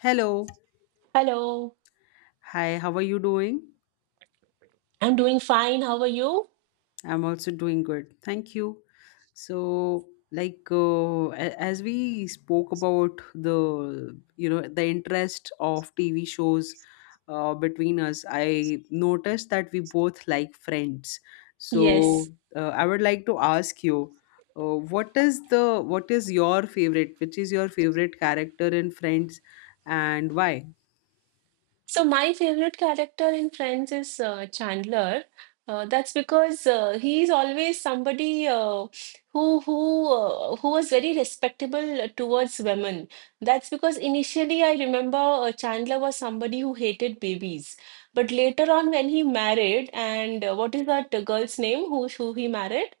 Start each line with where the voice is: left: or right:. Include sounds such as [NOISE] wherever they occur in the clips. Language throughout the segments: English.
left: Hello.
right: Hello,
left: Hi, how are you doing?
right: I'm doing fine. How are you?
left: I'm also doing good. Thank you. So, as we spoke about the the interest of TV shows between us, I noticed that we both like Friends. So,
right: Yes.
left: I would like to ask you uh, what is the what is your favorite? Which is your favorite character in Friends and why?
right: So, my favorite character in Friends is Chandler. That's because he's always somebody who was very respectable towards women. That's because initially I remember Chandler was somebody who hated babies, but later on when he married and what is that girl's name who he married?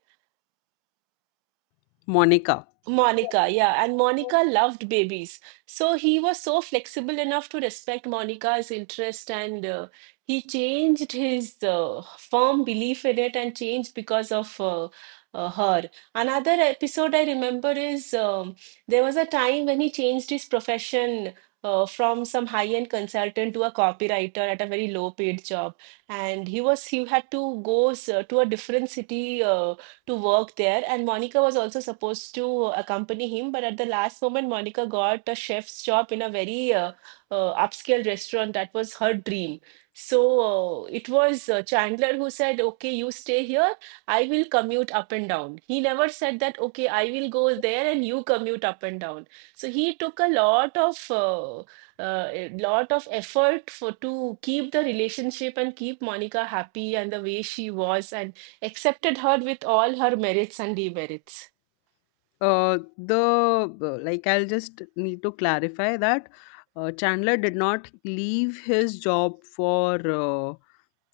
left: Monica.
right: Monica, yeah, and Monica loved babies. So he was so flexible enough to respect Monica's interest, and he changed his firm belief in it and changed because of her. Another episode I remember is there was a time when he changed his profession from some high-end consultant to a copywriter at a very low-paid job. And he had to go to a different city to work there. And Monica was also supposed to accompany him, but at the last moment, Monica got a chef's job in a very upscale restaurant. That was her dream. So it was Chandler who said, "Okay, you stay here, I will commute up and down." He never said that, "Okay, I will go there and you commute up and down." So he took a lot of effort for to keep the relationship and keep Monica happy and the way she was. And accepted her with all her merits and demerits.
left: The like I'll just need to clarify that Chandler did not leave his job for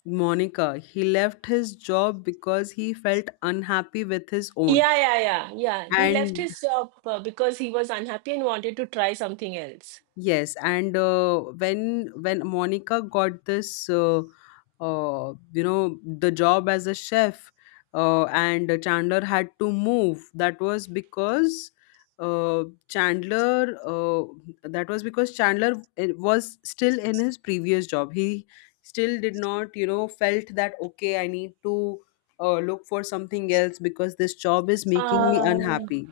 left: Monica. He left his job because he felt unhappy with his own.
right: Yeah, yeah, yeah, yeah. He left
left: And
right: his job because he was unhappy and wanted to try something else.
left: Yes, and when Monica got this, the job as a chef, and Chandler had to move. That was because Chandler. That was because Chandler was still in his previous job. He still did not, felt that okay, I need to look for something else because this job is making me
right: Ah,
left: unhappy.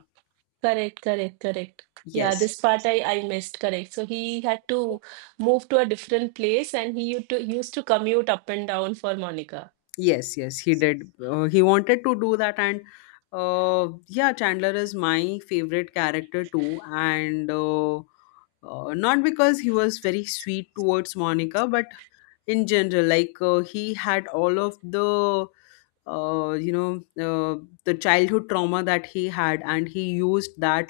right: correct, correct, correct. Yeah,
left: Yes.
right: this part I missed, correct. So he had to move to a different place, and he used to commute up and down for Monica.
left: Yes, yes, he did. He wanted to do that, and yeah, Chandler is my favorite character too. And Not because he was very sweet towards Monica, but in general, he had all of the uh, you know uh, the childhood trauma that he had, and he used that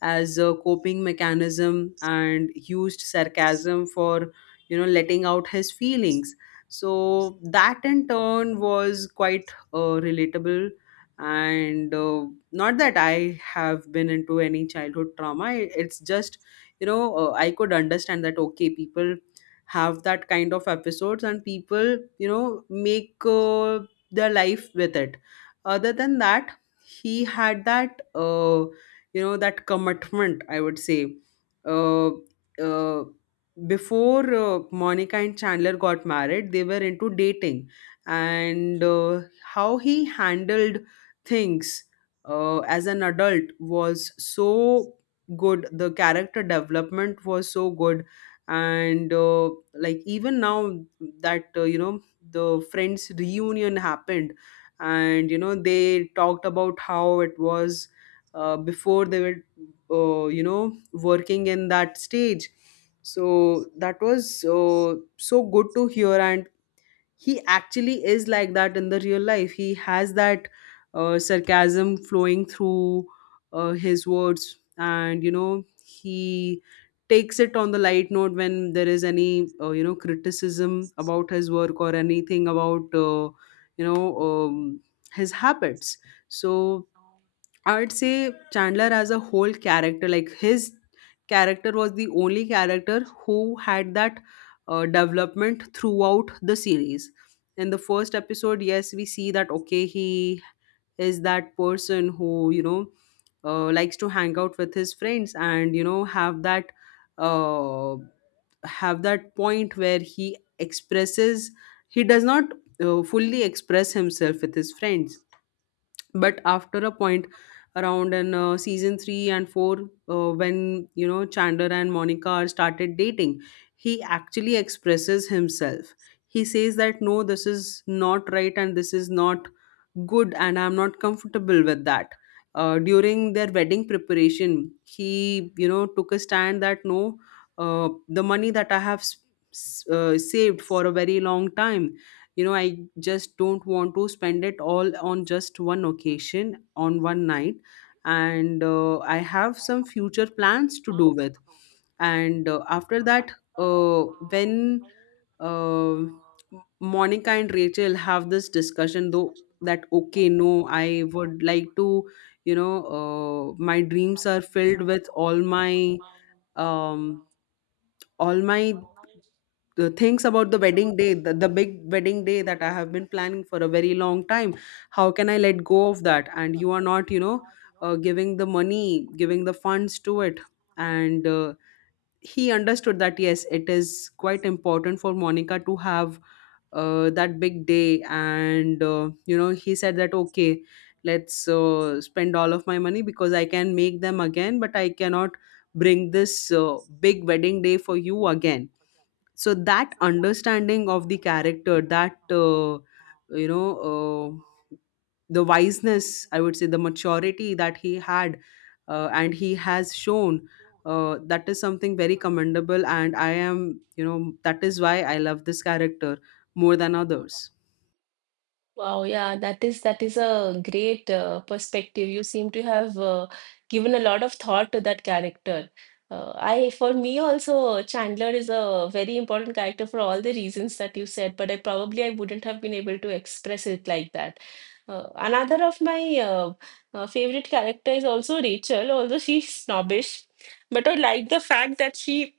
left: as a coping mechanism and used sarcasm for letting out his feelings, so that in turn was quite relatable. And Not that I have been into any childhood trauma, it's just I could understand that okay, people have that kind of episodes, and people make their life with it. Other than that, he had that that commitment, I would say. uh, uh, Before Monica and Chandler got married, they were into dating, and how he handled things as an adult was so good. The character development was so good. And Like even now that the Friends reunion happened, and you know they talked about how it was before they were working in that stage. So that was so good to hear, and he actually is like that in the real life. He has that sarcasm flowing through his words, and you know he takes it on the light note when there is any criticism about his work or anything about you know um, his habits. So I would say Chandler as a whole character, like his character was the only character who had that development throughout the series. In the first episode, yes, we see that okay, he is that person who likes to hang out with his friends and uh, have that point where he expresses. He does not fully express himself with his friends, but after a point, around in season 3 and 4, uh, when you know Chandler and Monica are started dating, he actually expresses himself. He says that no, this is not right, and this is not good, and I'm not comfortable with that. During their wedding preparation, he you know took a stand that no, the money that I have saved for a very long time, you know, I just don't want to spend it all on just one occasion, on one night, and I have some future plans to do with. And After that, uh, when Monica and Rachel have this discussion though, that okay no, I would like to my dreams are filled with all my um all my the things about the wedding day, the big wedding day that I have been planning for a very long time. How can I let go of that, and you are not giving the money, giving the funds to it? And He understood that yes, it is quite important for Monica to have that big day. And You know, he said that okay, let's spend all of my money, because I can make them again, but I cannot bring this big wedding day for you again. So that understanding of the character, that you know uh, the wiseness, I would say, the maturity that he had and he has shown, that is something very commendable, and I am, you know, that is why I love this character more than others.
right: Wow, yeah, that is a great perspective. You seem to have given a lot of thought to that character. For me also, Chandler is a very important character for all the reasons that you said, but I wouldn't have been able to express it like that. Another of my favorite character is also Rachel, although she's snobbish, but I like the fact that she,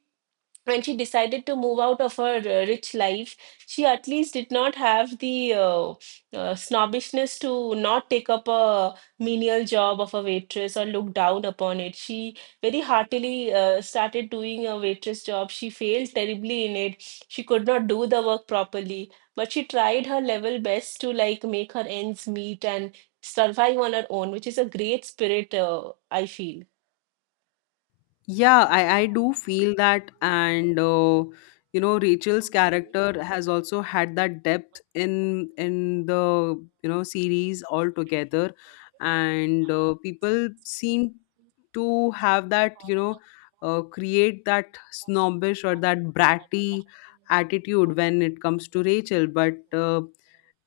right: when she decided to move out of her rich life, she at least did not have the snobbishness to not take up a menial job of a waitress or look down upon it. She very heartily started doing a waitress job. She failed terribly in it. She could not do the work properly, but she tried her level best to like make her ends meet and survive on her own, which is a great spirit, I feel.
left: Yeah, I do feel that. Rachel's character has also had that depth in series altogether. And People seem to have that, create that snobbish or that bratty attitude when it comes to Rachel. But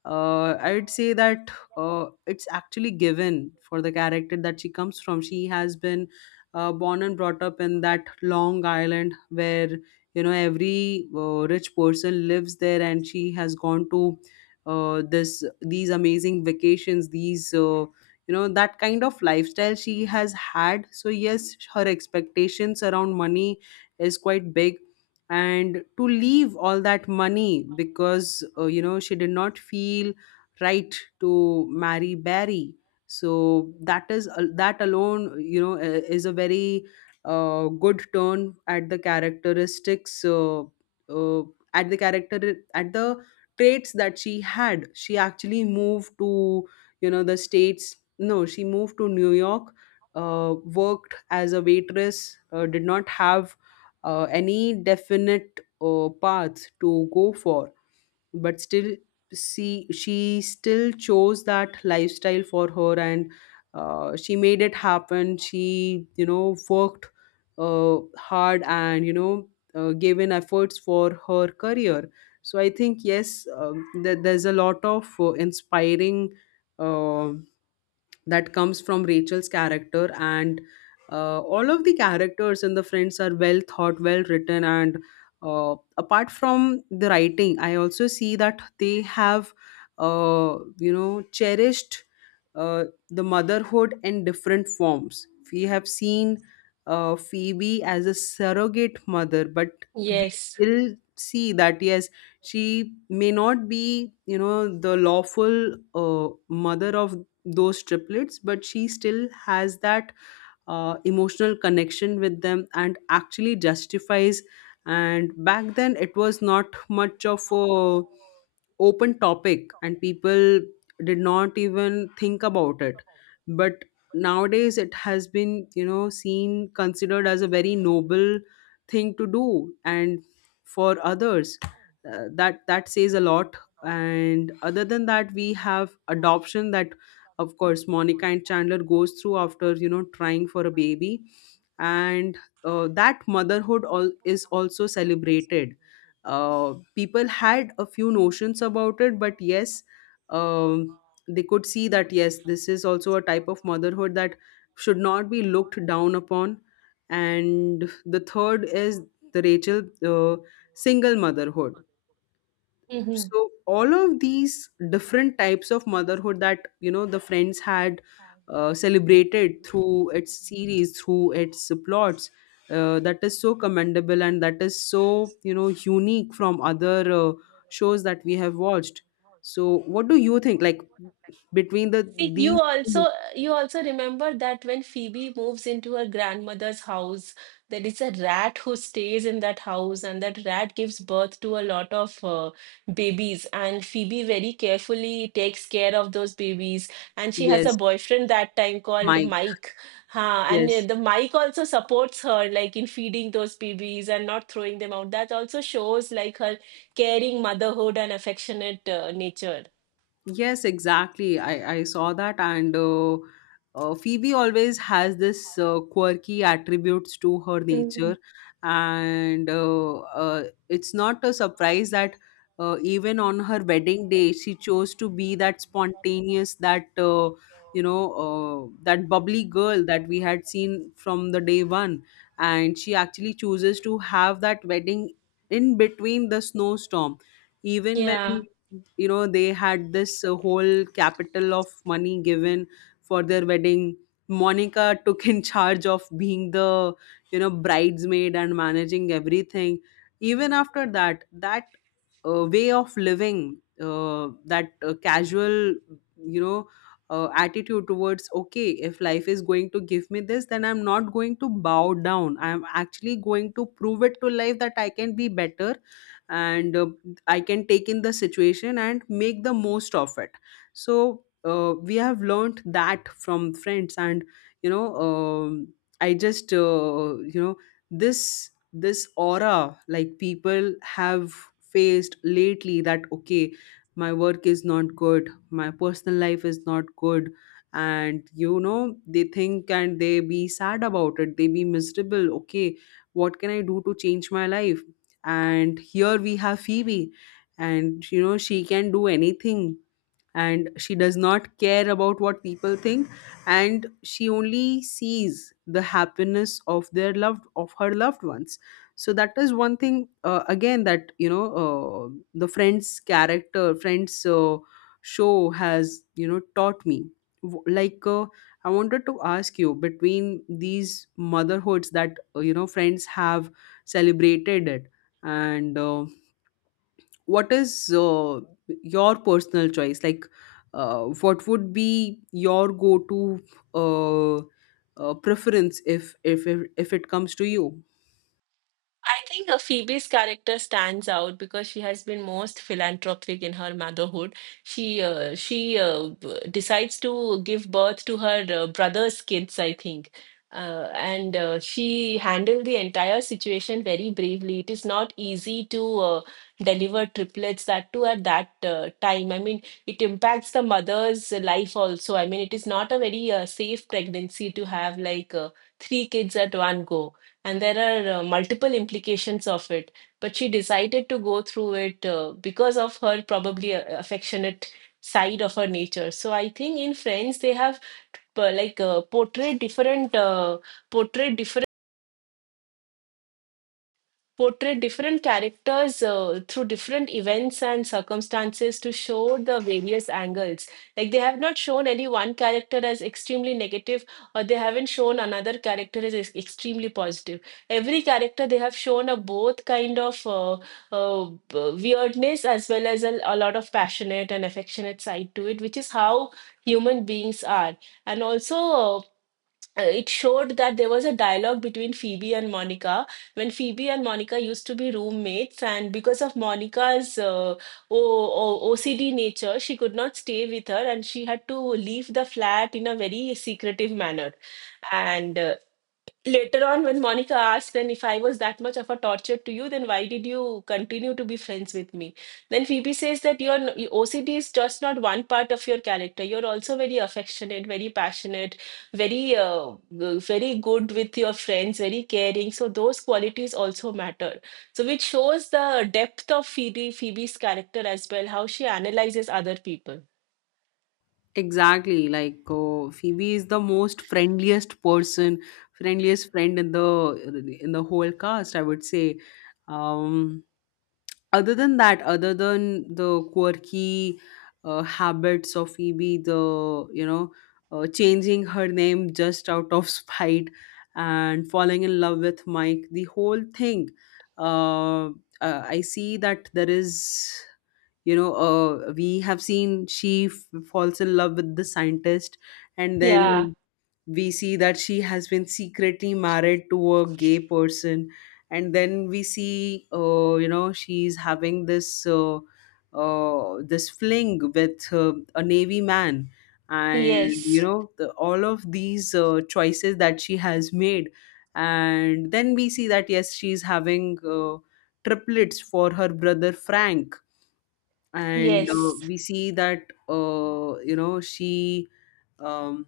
left: I would say that it's actually given for the character that she comes from. She has been born and brought up in that Long Island where you know every rich person lives there, and she has gone to this these amazing vacations, these that kind of lifestyle she has had. So yes, her expectations around money is quite big, and to leave all that money because you know she did not feel right to marry Barry. So that is, that alone, you know, is a very good turn at the characteristics, uh, at the character, at the traits that she had. She actually moved to you know the states no she moved to New York, worked as a waitress, did not have any definite path to go for, but still, see, she still chose that lifestyle for her, and she made it happen. She you know worked hard, and gave in efforts for her career. So I think yes, there's a lot of inspiring uh, that comes from Rachel's character. And All of the characters in the Friends are well thought, well written, and uh, apart from the writing, I also see that they have, cherished the motherhood in different forms. We have seen Phoebe as a surrogate mother, but we
right: Yes.
left: still see that yes, she may not be, you know, the lawful mother of those triplets, but she still has that emotional connection with them and actually justifies. And back then it was not much of a open topic, and people did not even think about it, but nowadays it has been, you know, seen, considered as a very noble thing to do, and for others, that, that says a lot. And other than that, we have adoption that of course Monica and Chandler goes through after you know trying for a baby. And That motherhood all is also celebrated. People had a few notions about it, but yes, um, they could see that yes, this is also a type of motherhood that should not be looked down upon. And the third is the Rachel single motherhood. So all of these different types of motherhood that you know the Friends had celebrated through its series, through its plots, that is so commendable, and that is so, you know, unique from other shows that we have watched. So what do you think, like, between the
right: See,
left: these
right: you
left: two-
right: also You also remember that when Phoebe moves into her grandmother's house, there is a rat who stays in that house, and that rat gives birth to a lot of babies. And Phoebe very carefully takes care of those babies. And she has a
left: yes.
right: boyfriend that time called
left: Mike.
right: Mike. Huh, and
left: Yes.
right: the Mike also supports her, like in feeding those babies and not throwing them out. That also shows like her caring motherhood and affectionate nature.
left: Yes, exactly. I saw that, and Phoebe always has this quirky attributes to her
right: Mm.
left: nature, and it's not a surprise that even on her wedding day, she chose to be that spontaneous, that that bubbly girl that we had seen from the day one, and she actually chooses to have that wedding in between the snowstorm, even when
right: Yeah.
left: you know they had this whole capital of money given for their wedding. Monica [LAUGHS] took in charge of being the, you know, bridesmaid and managing everything. Even after that, that way of living, that casual, you know, attitude towards okay, if life is going to give me this, then I'm not going to bow down. I'm actually going to prove it to life that I can be better, and I can take in the situation and make the most of it. So we have learned that from Friends. And you know, I just this, this aura, like people have faced lately that okay, my work is not good, my personal life is not good, and you know they think, and they be sad about it, they be miserable, okay, what can I do to change my life? And here we have Phoebe, and you know, she can do anything, and she does not care about what people think, and she only sees the happiness of their loved, of her loved ones. So that is one thing Again, that you know the friends character friends show has taught me. W- like uh, I wanted to ask you between these motherhoods that friends have celebrated it and what is your personal choice, like what would be your go to uh, preference if it comes to you?
right: I think Phoebe's character stands out because she has been most philanthropic in her motherhood. Decides to give birth to her brother's kids, I think. And She handled the entire situation very bravely. It is not easy to deliver triplets, that too at that time. I mean, it impacts the mother's life also. I mean, it is not a very safe pregnancy to have, like three kids at one go, and there are multiple implications of it. But she decided to go through it because of her probably affectionate side of her nature. So I think in Friends they have portrayed different portrayed different portray different characters through different events and circumstances to show the various angles. Like they have not shown any one character as extremely negative, or they haven't shown another character as extremely positive. Every character they have shown a both kind of uh, weirdness as well as a lot of passionate and affectionate side to it, which is how human beings are. And also uh, it showed that there was a dialogue between Phoebe and Monica when Phoebe and Monica used to be roommates, and because of Monica's OCD nature, she could not stay with her and she had to leave the flat in a very secretive manner. And later on, when Monica asked, "Then if I was that much of a torture to you, then why did you continue to be friends with me?" Then Phoebe says that your OCD is just not one part of your character. You're also very affectionate, very passionate, very uh, very good with your friends, very caring. So those qualities also matter. So which shows the depth of Phoebe's character as well, how she analyzes other people.
left: Exactly, like Phoebe is the most friendliest person, friendliest friend in the whole cast, I would say. um Other than that, other than the quirky habits of Phoebe, changing her name just out of [LAUGHS] spite, and falling in love with Mike, the whole thing, uh, I see that there is, you know, we have seen she falls in love with the scientist, and
right: Yeah.
left: then we see that she has been secretly married to a gay person, and then we see she's having this fling with a navy man, and
right: Yes.
left: all of these choices that she has made. And then we see that yes, she's having triplets for her brother Frank. And
right: Yes.
left: we see that she, um,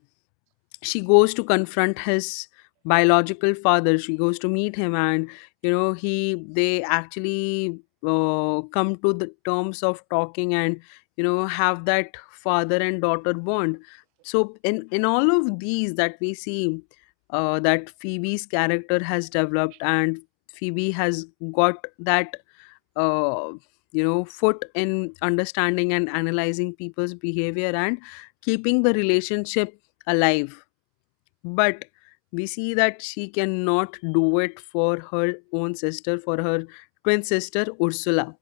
left: she goes to confront his biological father, she goes to meet him, and you know he they actually come to the terms of talking, and have that father and daughter bond. So in all of these that we see, that Phoebe's character has developed, and Phoebe has got that uh, foot in understanding and analyzing people's behavior and keeping the relationship alive. But we see that she cannot do it for her own sister, for her twin sister Ursula.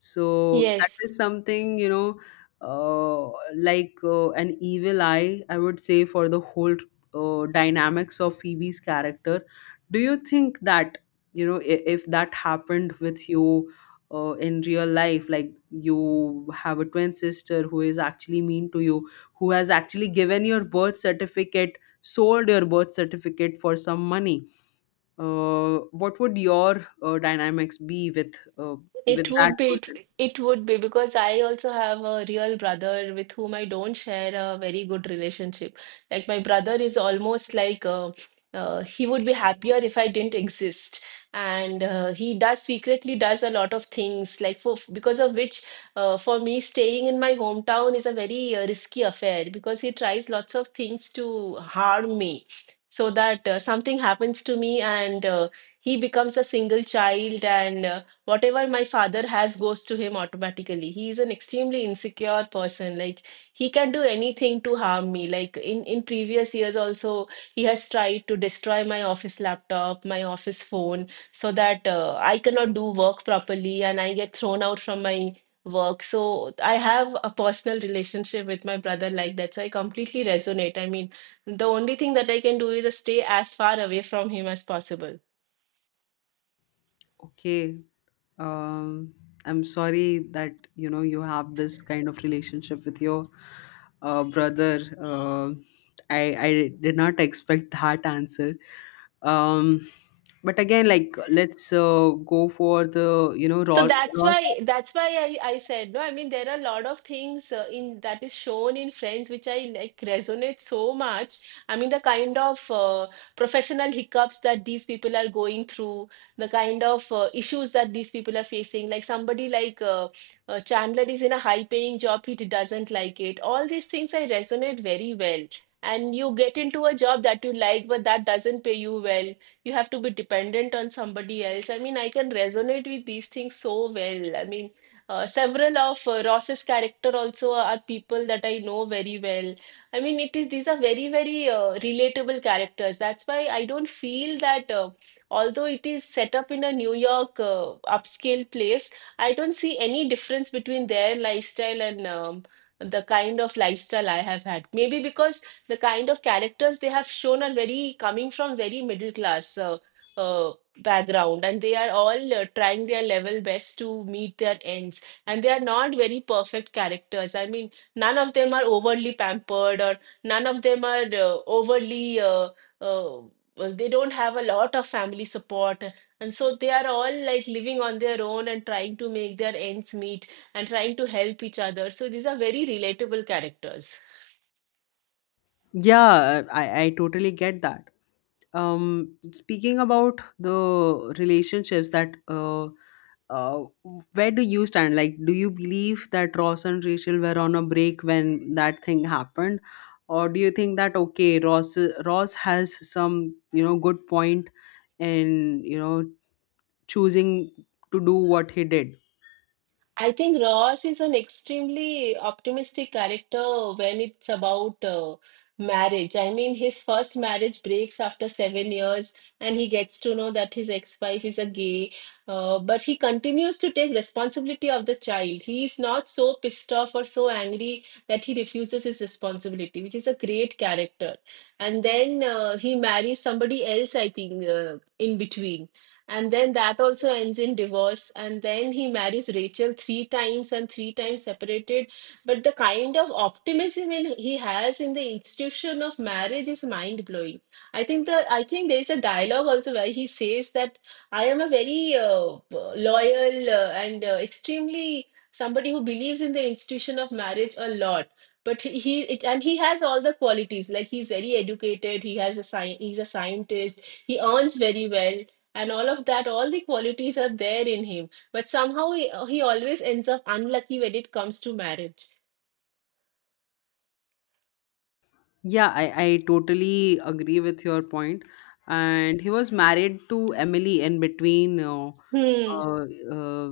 left: So that is
right: Yes.
left: something, you know, an evil eye, I would say, for the whole dynamics of Phoebe's character. Do you think that, you know, if that happened with you in real life, like you have a twin sister who is actually mean to you, who has actually given your birth certificate, sold your birth certificate for some money, what would your dynamics be with
right: It
left: that
right: would be, it,
left: person?
right: it would be, because I also have a real brother with whom I don't share a very good relationship. Like my brother is almost like he would be happier if I didn't exist. And he does secretly does a lot of things, like for because of which for me staying in my hometown is a very risky affair, because he tries lots of things to harm me, so that something happens to me, and he becomes a single child, and whatever my father has goes to him automatically. He is an extremely insecure person. Like, he can do anything to harm me. Like in previous years also, he has tried to destroy my office laptop, my office phone, so that I cannot do work properly and I get thrown out from my work. So I have a personal relationship with my brother like that, so I completely resonate. I mean, the only thing that I can do is just stay as far away from him as possible.
left: Okay. Um, I'm sorry that you have this kind of relationship with your brother. I I did not expect that answer. Um, but again, like, let's go for the
right: So
left: raw,
right: that's
left: raw.
right: why, that's why I said, no, I mean, there are a lot of things in that is shown in Friends which I like resonate so much. I mean the kind of professional hiccups that these people are going through, the kind of issues that these people are facing, like somebody like Chandler is in a high paying job, he doesn't like it, all these things I resonate very well. And you get into a job that you like but that doesn't pay you well, you have to be dependent on somebody else. I mean, I can resonate with these things so well. I mean, several of Ross's character also are people that I know very well. I mean, it is these are very very relatable characters. That's why I don't feel that although it is set up in a New York upscale place, I don't see any difference between their lifestyle and the kind of lifestyle I have had. Maybe because the kind of characters they have shown are very coming from very middle class uh, background, and they are all trying their level best to meet their ends, and they are not very perfect characters. I mean, none of them are overly pampered, or none of them are overly uh, well, they don't have a lot of family support, and so they are all like living on their own and trying to make their ends meet and trying to help each other. So these are very relatable characters.
left: Yeah, I totally get that. Speaking about the relationships that uh where do you stand? Like, do you believe that Ross and Rachel were on a break when that thing happened, or do you think that okay, Ross has some good point in choosing to do what he did?
right: I think Ross is an extremely optimistic character when it's about marriage. I mean, his first marriage breaks after seven years, and he gets to know that his ex-wife is a gay. But he continues to take responsibility of the child. He is not so pissed off or so angry that he refuses his responsibility, which is a great character. And then he marries somebody else, I think, in between, and then that also ends in divorce. And then he marries Rachel three times and three times separated. But the kind of optimism he has in the institution of marriage is mind blowing. I think there is a dialogue also where he says that I am a very loyal and extremely somebody who believes in the institution of marriage a lot. But and he has all the qualities. Like he's very educated, he has a he's a scientist, he earns very well, and all of that, all the qualities are there in him, but somehow he always ends up unlucky when it comes to marriage.
left: Yeah, I totally agree with your point. And he was married to Emily in between
right: Hmm.
left: uh, uh,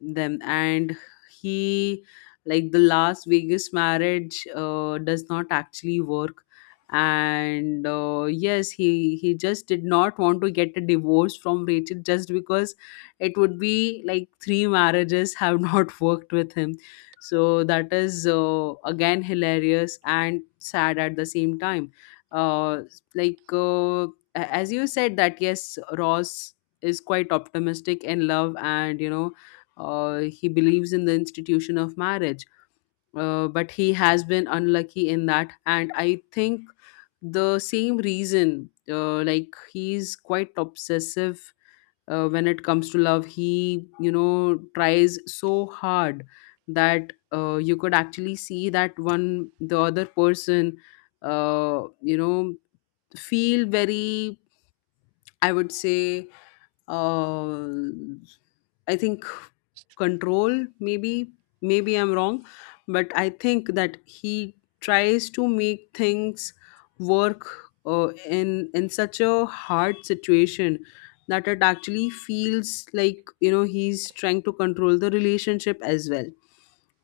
left: them. And he, like, the Las Vegas marriage, does not actually work. And yes, he just did not want to get a divorce from Rachel, just because it would be like three marriages have [LAUGHS] not worked with him. So that is again hilarious and sad at the same time. Uh, as you said that yes, Ross is quite optimistic in love, and he believes in the institution of marriage. But he has been unlucky in that, and I think the same reason. Like, he's quite obsessive when it comes to love. He tries so hard that you could actually see that one, the other person uh, you know feel very, I would say, uh, I think control. Maybe, maybe I'm wrong, but I think that he tries to make things work uh, in such a hard situation that it actually feels like he's trying to control the relationship as well.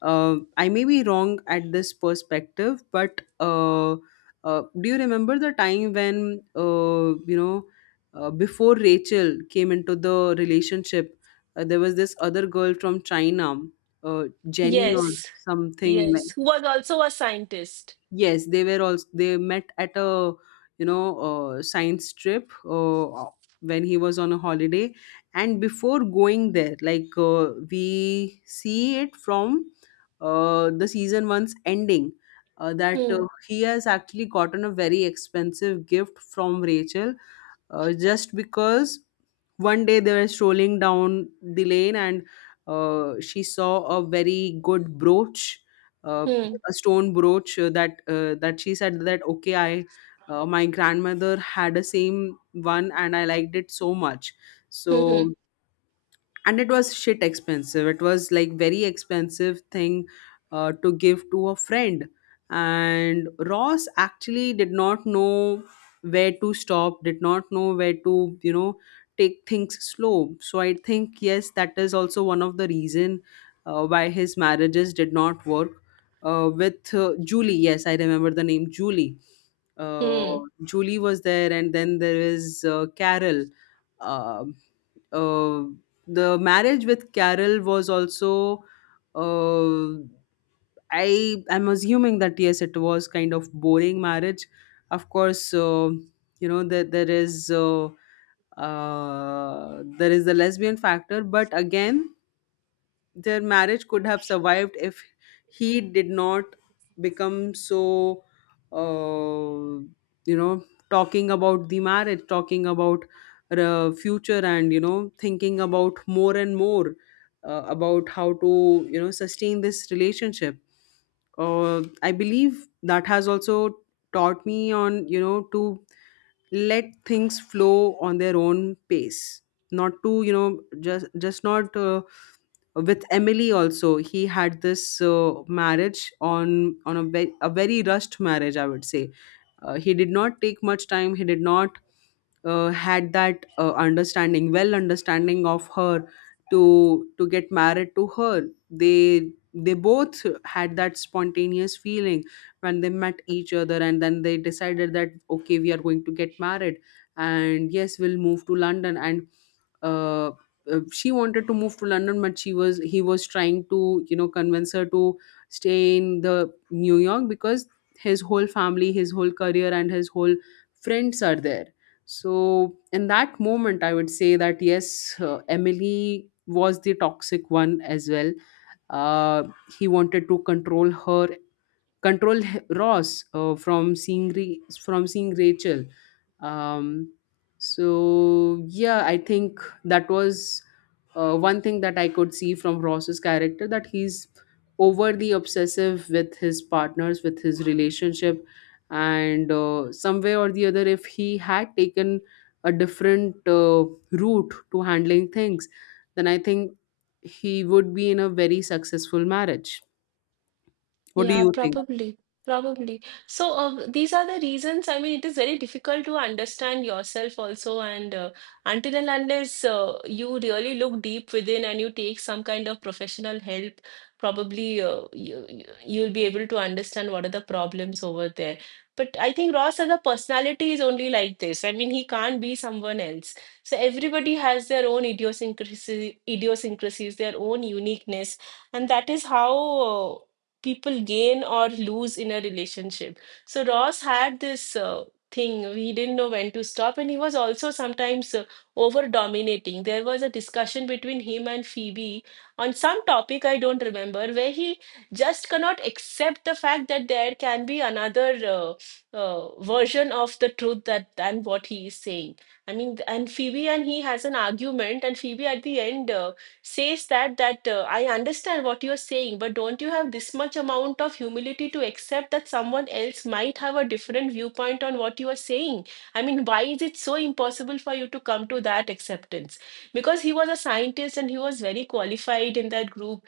left: I may be wrong at this perspective, but do you remember the time when before Rachel came into the relationship, there was this other girl from China, uh, Jenny or
right: Yes.
left: something,
right: Yes,
left: like—
right: who was also a scientist.
left: Yes, they were also, they met at a, you know science trip uh, when he was on a holiday. And before going there, like, we see it from the season one's ending. That
right: Hmm.
left: he has actually gotten a very expensive gift from Rachel, just because one day they were strolling down the lane, and she saw a very good brooch, uh,
right: Hmm.
left: a stone brooch, that that she said that okay, I my grandmother had a same one and I liked it so much.
right: Hmm. Hmm.
left: So, and it was shit expensive, it was like very expensive thing to give to a friend. And Ross actually did not know where to stop, did not know where to, you know take things slow. So I think yes, that is also one of the reason why his marriages did not work. With Julie, yes, I remember the name Julie. uh,
right: Hmm.
left: Julie was there, and then there is Carol. Um uh, the marriage with Carol was also uh, I am assuming that yes, it was kind of boring marriage. Of course, that there is there is the lesbian factor. But again, their marriage could have survived if he did not become so uh, you know talking about the marriage, talking about the future, and thinking about more and more about how to sustain this relationship. I believe that has also taught me on, to let things flow on their own pace, not to you know just not with Emily also. He had this marriage on a very rushed marriage, I would say. He did not take much time, he did not had that understanding, well, understanding of her to get married to her. They both had that spontaneous feeling when they met each other, and then they decided that okay, we are going to get married, and yes, we'll move to London. And uh, she wanted to move to London, but she was, he was trying to convince her to stay in the New York because his whole family, his whole career, and his whole friends are there. So in that moment I would say that yes, Emily was the toxic one as well. uh, he wanted to control her, control Ross from seeing from seeing Rachel. Um, so yeah, I think that was one thing that I could see from Ross's character, that he's overly obsessive with his partners, with his relationship. And some way or the other, if he had taken a different route to handling things, then I think he would be in a very successful marriage. What do
right: Yeah,
left: you think?
right: probably. Probably. So, these are the reasons. I mean, it is very difficult to understand yourself also. And until and unless you really look deep within and you take some kind of professional help, probably you'll be able to understand what are the problems over there. But I think Ross as a personality is only like this. I mean, he can't be someone else. So, everybody has their own idiosyncrasies, their own uniqueness. And that is how people gain or lose in a relationship. So Ross had this thing, he didn't know when to stop, and he was also sometimes over dominating. There was a discussion between him and Phoebe on some topic I don't remember, where he just cannot accept the fact that there can be another version of the truth that than what he is saying. I mean, and Phoebe and he has an argument, and Phoebe at the end says that I understand what you're saying, but don't you have this much amount of humility to accept that someone else might have a different viewpoint on what you are saying? I mean, why is it so impossible for you to come to that acceptance? Because he was a scientist and he was very qualified in that group.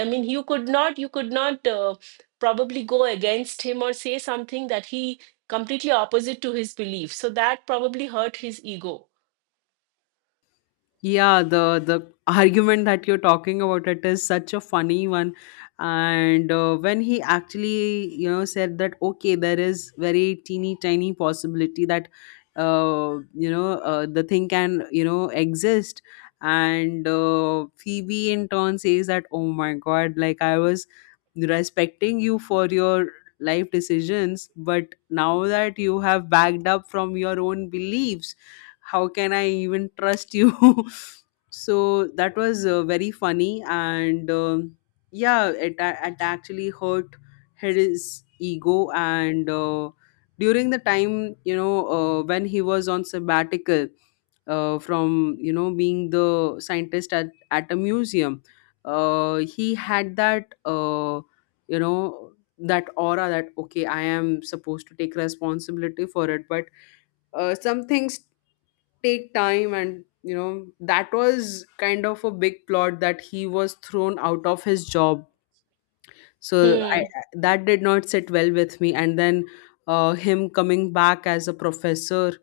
right: I mean, you could not probably go against him or say something that he completely opposite to his belief. So that probably hurt his ego.
left: Yeah, the argument that you're talking about, it is such a funny one. And when he actually said that okay, there is very teeny tiny possibility that the thing can exist, and Phoebe in turn says that oh my god, like I was respecting you for your life decisions, but now that you have backed up from your own beliefs, how can I even trust you? [LAUGHS] So that was very funny. And yeah, it, it actually hurt, hit his ego. And during the time, when he was on sabbatical from being the scientist at a museum, he had that you know that aura that okay, I am supposed to take responsibility for it, but some things take time. And that was kind of a big plot that he was thrown out of his job. So I,
right: Hmm.
left: that did not sit well with me. And then him coming back as a professor,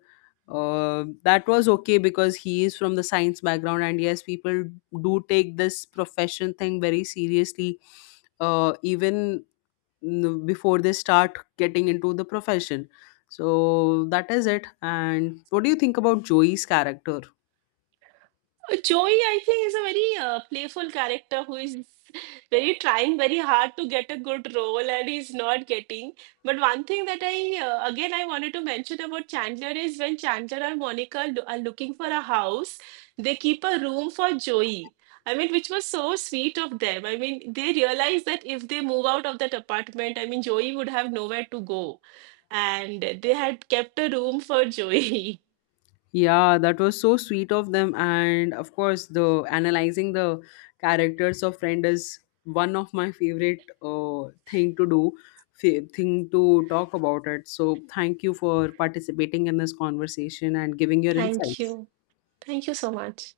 left: that was okay because he is from the science background, and yes, people do take this profession thing very seriously, even before they start getting into the profession. So that is it. And what do you think about Joey's character?
right: Joey, I think, is a very playful character who is very trying very hard to get a good role and he's not getting. But one thing that again, I wanted to mention about Chandler is when Chandler and Monica are looking for a house, they keep a room for Joey. I mean, which was so sweet of them. I mean, they realized that if they move out of that apartment, I mean, Joey would have nowhere to go. And they had kept a room for Joey.
left: Yeah, that was so sweet of them. And of course, the analyzing the characters of friend is one of my favorite thing to do, thing to talk about it. So thank you for participating in this conversation and giving
right: [LAUGHS]
left: your
right: Thank
left: insights.
right: you. Thank you so much.